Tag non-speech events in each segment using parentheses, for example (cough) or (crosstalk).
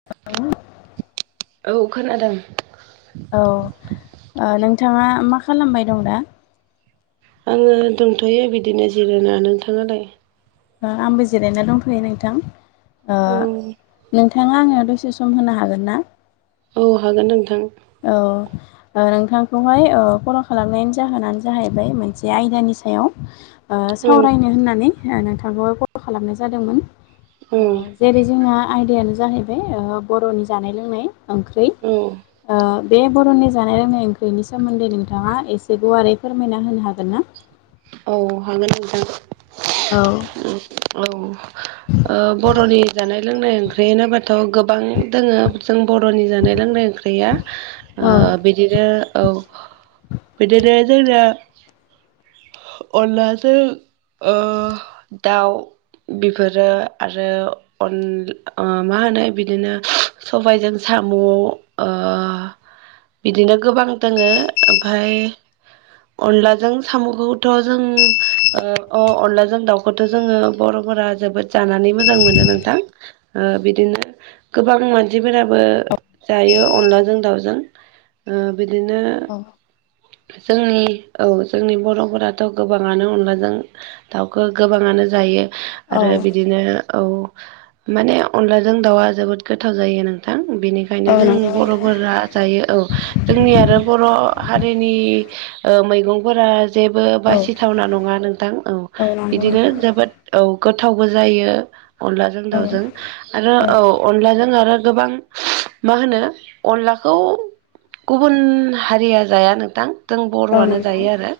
औ (unintelligible) औ खोनादों औ नोंथाङा मा खालामबाय दं दा आंङो दंथ'यो बिदिनो जिराना नोंथाङालाय आंबो जिरायना दंथ'यो नोंथां औ नोंथांङा आंनो दसे सम होनो हागोन ना औ हागोन नोंथां औ नोंथांखौहाय फल' खालामनायनि जाहोनानो जाहैबाय मोनसे आयदानि सायाव औ सावरायनो होननानै नोंथांखौहाय कल खालामनाय जादोंमोन ओ औ जेरै जोंना आयदायानो जाहैबाय बर'नि जानाय लोंनाय ओंख्रि औ बे बर'नि जानाय लोंनाय ओंख्रिनि सोमोन्दै नोंथाङा एसे गुवारै फोरमायना होनो हागोन ना? औ हागोन नोंथां औ औ (unintelligible) बर'नि जानाय लोंनाय ओंख्रि होनोबाथ' गोबां दोङो जों बर'नि जानाय लोंनाय ओंख्रि गैया औ बिदिनो औ बिदिनो जोंना अनलाजों अ दाउ बेफोरो आरो अन मा होनो बिदिनो सबायजों साम' बिदिनो गोबां दोङो ओमफ्रायाय अनलाजों साम' गथ' जों अ अनलाजों दाउखौथ' जोंङो बर'फोरा जोबोद जानानै मोजां मोनो नोंथां बिदिनो गोबां मानसिफोराबो जायो अनलाजों दाउजों ओ बिदिनो औ जोंनि औ जोंनि बर' दाफोराथ' गोबांङानो अनलाजों दाउखौ गोबांङानो जायो आरो औ बिदिनो औ माने अनलाजों दाउआ जोबोद गोथाव जायो नोंथां औ बेनिखायनो जों नंगौ नोंथां बर'फोरा जायो औ जोंनि आरो बर' हारिनि मैगंफोरा जेबो औ बासिथावना नंङा नोंथां औ नंगौ बिदिनो नोंथां जोबोद औ गोथावबो जायो अनलाजों औ दाउजों आरो औ अनलाजों आरो गोबां मा होनो अनलाखौ गुबुन हारिया जाया नोंथां जों औ बर'आनो नंगौ जायो आरो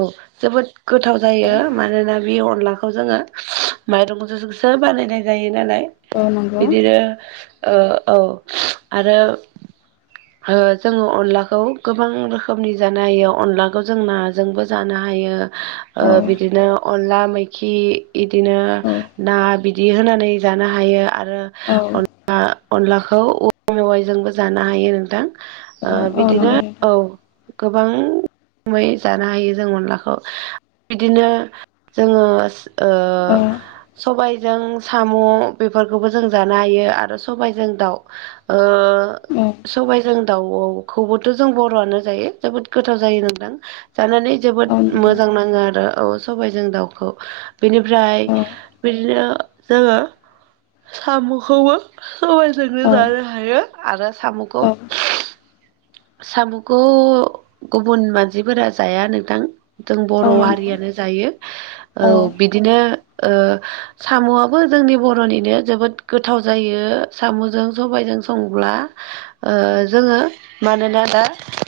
औ जोबोद गोथाव जायो मानोना बे अनलाखौ जोङो माइरंजो (unintelligible) सो बानायायनाय जायो नालाय औ नंगौ बिदिनो ओ औ आरो ओ जोङो अनलाखौ गोबां रोखोमनि जानो हायो अनलाखौ जों ना जोंबो जानो हायो ओ औ बिदिनो अनला मैखि इदिनो औ ना बिदि होनानै जानो हायो आरो औ अनलाखौ औवा मेवाइजोंबो जानो हायो नोंथां। औ ओ औ बिदिनो नंगौ नोंथां औ गोबां (unintelligible) जानो हायो जों अनलाखौ बिदिनो जोङो औ ओ सबायजों साम' बेफोरखौबो जों जानो हायो आरो सबायजों दाउ ओ औ सबाइजों दाउखौबोथ' जों बर'आनो जायो जोबोद गोथाव जायो नोंथां जानानै औ जोबोद नंगौ मोजां नाङो आरो। औ सबाय जों दाउखौ बेनिफ्राय औ बिदिनो जोङो साम'खौबो सबायजोंनो जानो हायो आरो साम'खौ औ (unintelligible) सामुखौ गुबुन मानसिफोरा जाया नोंथां जों औ बर' नंगौ हारियानो जायो औ (unintelligible) बिदिनो ओ साम'आबो जोंनि बर'निनो जोबोद गोथाव जायो साम'जों सब्ला ओ जोङो मानोना दा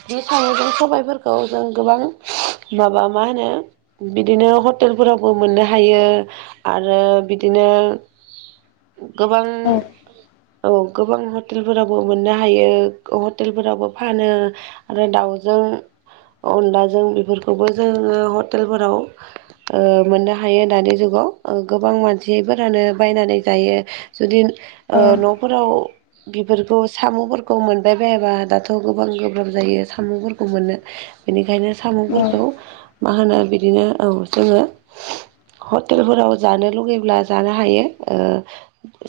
(unintelligible) जों गोबां माबा मा होनो बिदिनो हटेलफोरावबो मोननो हायो। आरो बिदिनो गोबां औ औ नंगौ औ औ गोबां हटेलफोरावबो मोननो हायो हसटेलफोरावबो फानो। आरो दाउजों अनलाजों बेफोरखौबो जोङो हटेलफोराव ओ मोननो हायो दानि जुगाव ओ गोबां मानसियफोरानो बायनानै जायो जुदि ओ औ न'फोराव बेफोरखौ साम'फोरखौ मोनबाय बायाबा दाथ' गोबां गोब्राब जायो साम'फोरखौ मोननो। बेनिखायनो साम'फोरखौ मा होनो बिदिनो औ जोङो हटेलफोराव जानो लुुबैब्ला जानो हायो ओ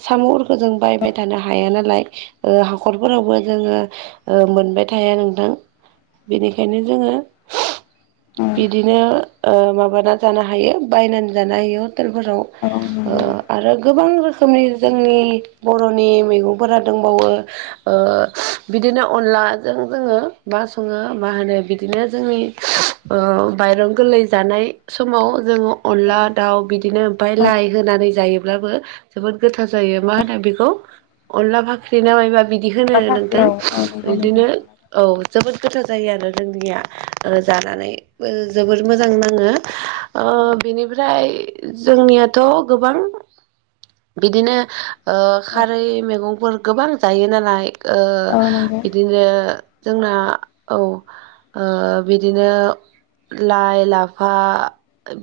साम'फोरखौ जों बायबाय थानो हाया नालाय ओ हाखरफोरावबो जोङो ओ मोनबाय थाया नोंथां बेनिखायनो जोङो बिदिनो माबाना जानो हायो बायनानै जानो हायो हटेलफोराव ओ नंगौ आरो गोबां रोखोमनि जोंनि बर'नि मैगंफोरा दोंबावो। बिदिनो अनलाजों जोङो मा सङो मा होनो बिदिनो जोंनि (unintelligible) ओ माइरं गोरलै जानाय समाव जोङो (unintelligible) अनला दाउ बिदिनो ओमफाय लाइ होनानै जायोब्लाबो जोबोद गोथार जायो मा होनो बेखौ अनला फाख्रि ना मायबा (unintelligible) बिदि होनो नोंथां नोंथां औ औ इदिनो औ जोबोद गोथाव जायो आरो जोंनिया ओ जानानै ओ जोबोर मोजां नाङो ओ बिनिफ्राय जोंनियाथ' गोबां बिदिनो ओ खारै मैगंफोर गोबां जायो नालाय। ओ नंगौ औ बिदिनो जोंना औ ओ बिदिनो लाइ लाफा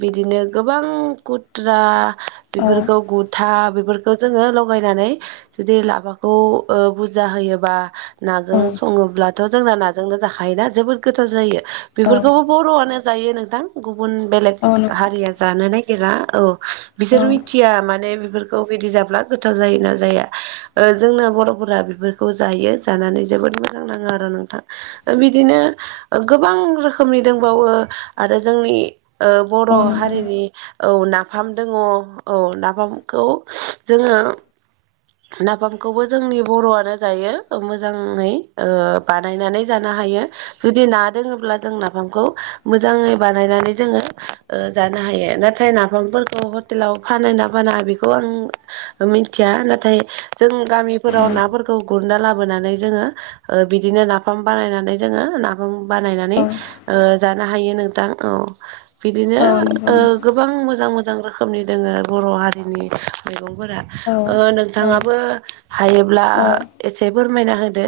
बिदिनो गोबां खुथ्रा। नंगौ बिफोरखौ गुद था बेफोरखौ जोङो लगायनानै जुदि लाफाखौ ओ बुरजा होयोबा। औ नाजों सङोब्लाथ' जोंना नाजोंनो जाखायोना जोबोद गोथाव जायो बिफोरखौबो। बर'आनो जायो नोंथां गुबुन बेलेग औ हारिया जानो नागिरला औ। बिसोर नंगौ मिथिया माने बेफोरखौ बिदि जाब्ला गोथाव जायोना जाया। ओ जोंना बर'फोरा बिफोरखौ जायो जानानै जोबोद मोजां नाङो आरो नोंथां। ओ बिदिनो गोबां रोखोमनि। दोंबावो आरो जोंनि ओ नोंथां औ बर' हारिनि औ नाफामजों अ औ नाफामखौ जोङो। नाफामखौबो जोंनि बर'आनो जायो मोजाङै ओ बानायनानै जानो हायो। जुदि ना दोङोब्ला जों नाफामखौ मोजाङै बानायनानै जोङो ओयो। जानो हायो नाथाय नाफामफोरखौ हटेलाव फानो ना फाना बिखौ आं मिथिया नाथ थाय जों गामिफोराव नाफोरखौ गुरना लाबोनानै जोङो। ओ बिदिनो नाफाम बानायनानै जोङो ना बानायनानै ओ जानो हायो नोंथां औ बिदिनो नंगौ नोंथां ओयो। गोबां मोजां मोजां रोखोमनि दोङो बर' हारिनि मैगंफोरा ओ नोंथाङाबो। ओ हायोब्ला एसे फोरमायना होदो।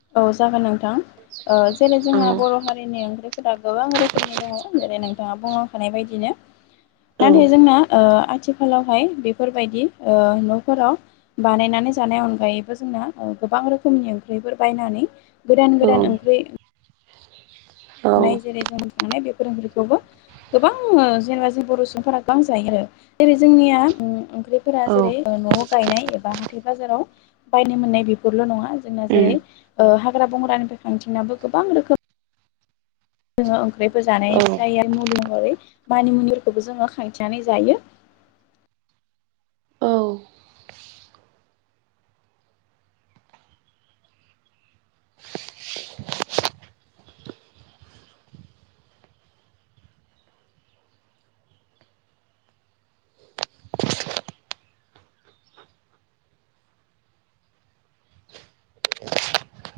औ औ जागोन नोंथां ओ जेरै औ जोंहा बर' हारि। (unintelligible) ओंख्रिफोरा गोबां रोखोमनि दङ जेरै नोंथाङा बुंलांखानाय बायदिनो। औ नाथाय जोंना ओ आथिखालावहाय बेफोरबायदि ओ न'फोराव। बानायनानै जानाय अनगायैबो जोंना ओ गोबां रोखोमनि ओंख्रिफोर। बायनानै गोदान गोदान ओंख्रि। औ नाय जेरै जों थांनाय बेफोर ओंख्रिखौबो। गोबां ओ जेनेबा जों बर' सुबुंफोरा गोबां जायो आरो जेरै जोंनिया ओ ओंख्रि। फोरा औ जेरै ओ न'आव गायनाय एबा हाथाय बाजाराव बायनो मोननाय बेफोरल' नङा। जोंना जेरै उम ओ हाग्रा बंग्रानिफ्राय खारथिंनाबो गोबां रोखोम। जोङो ओंख्रिफोर जानाय औ जायो मुलि महरै मानिमुनिफोरखौबो जोङो खांथिंनानै जायो। औ। (unintelligible)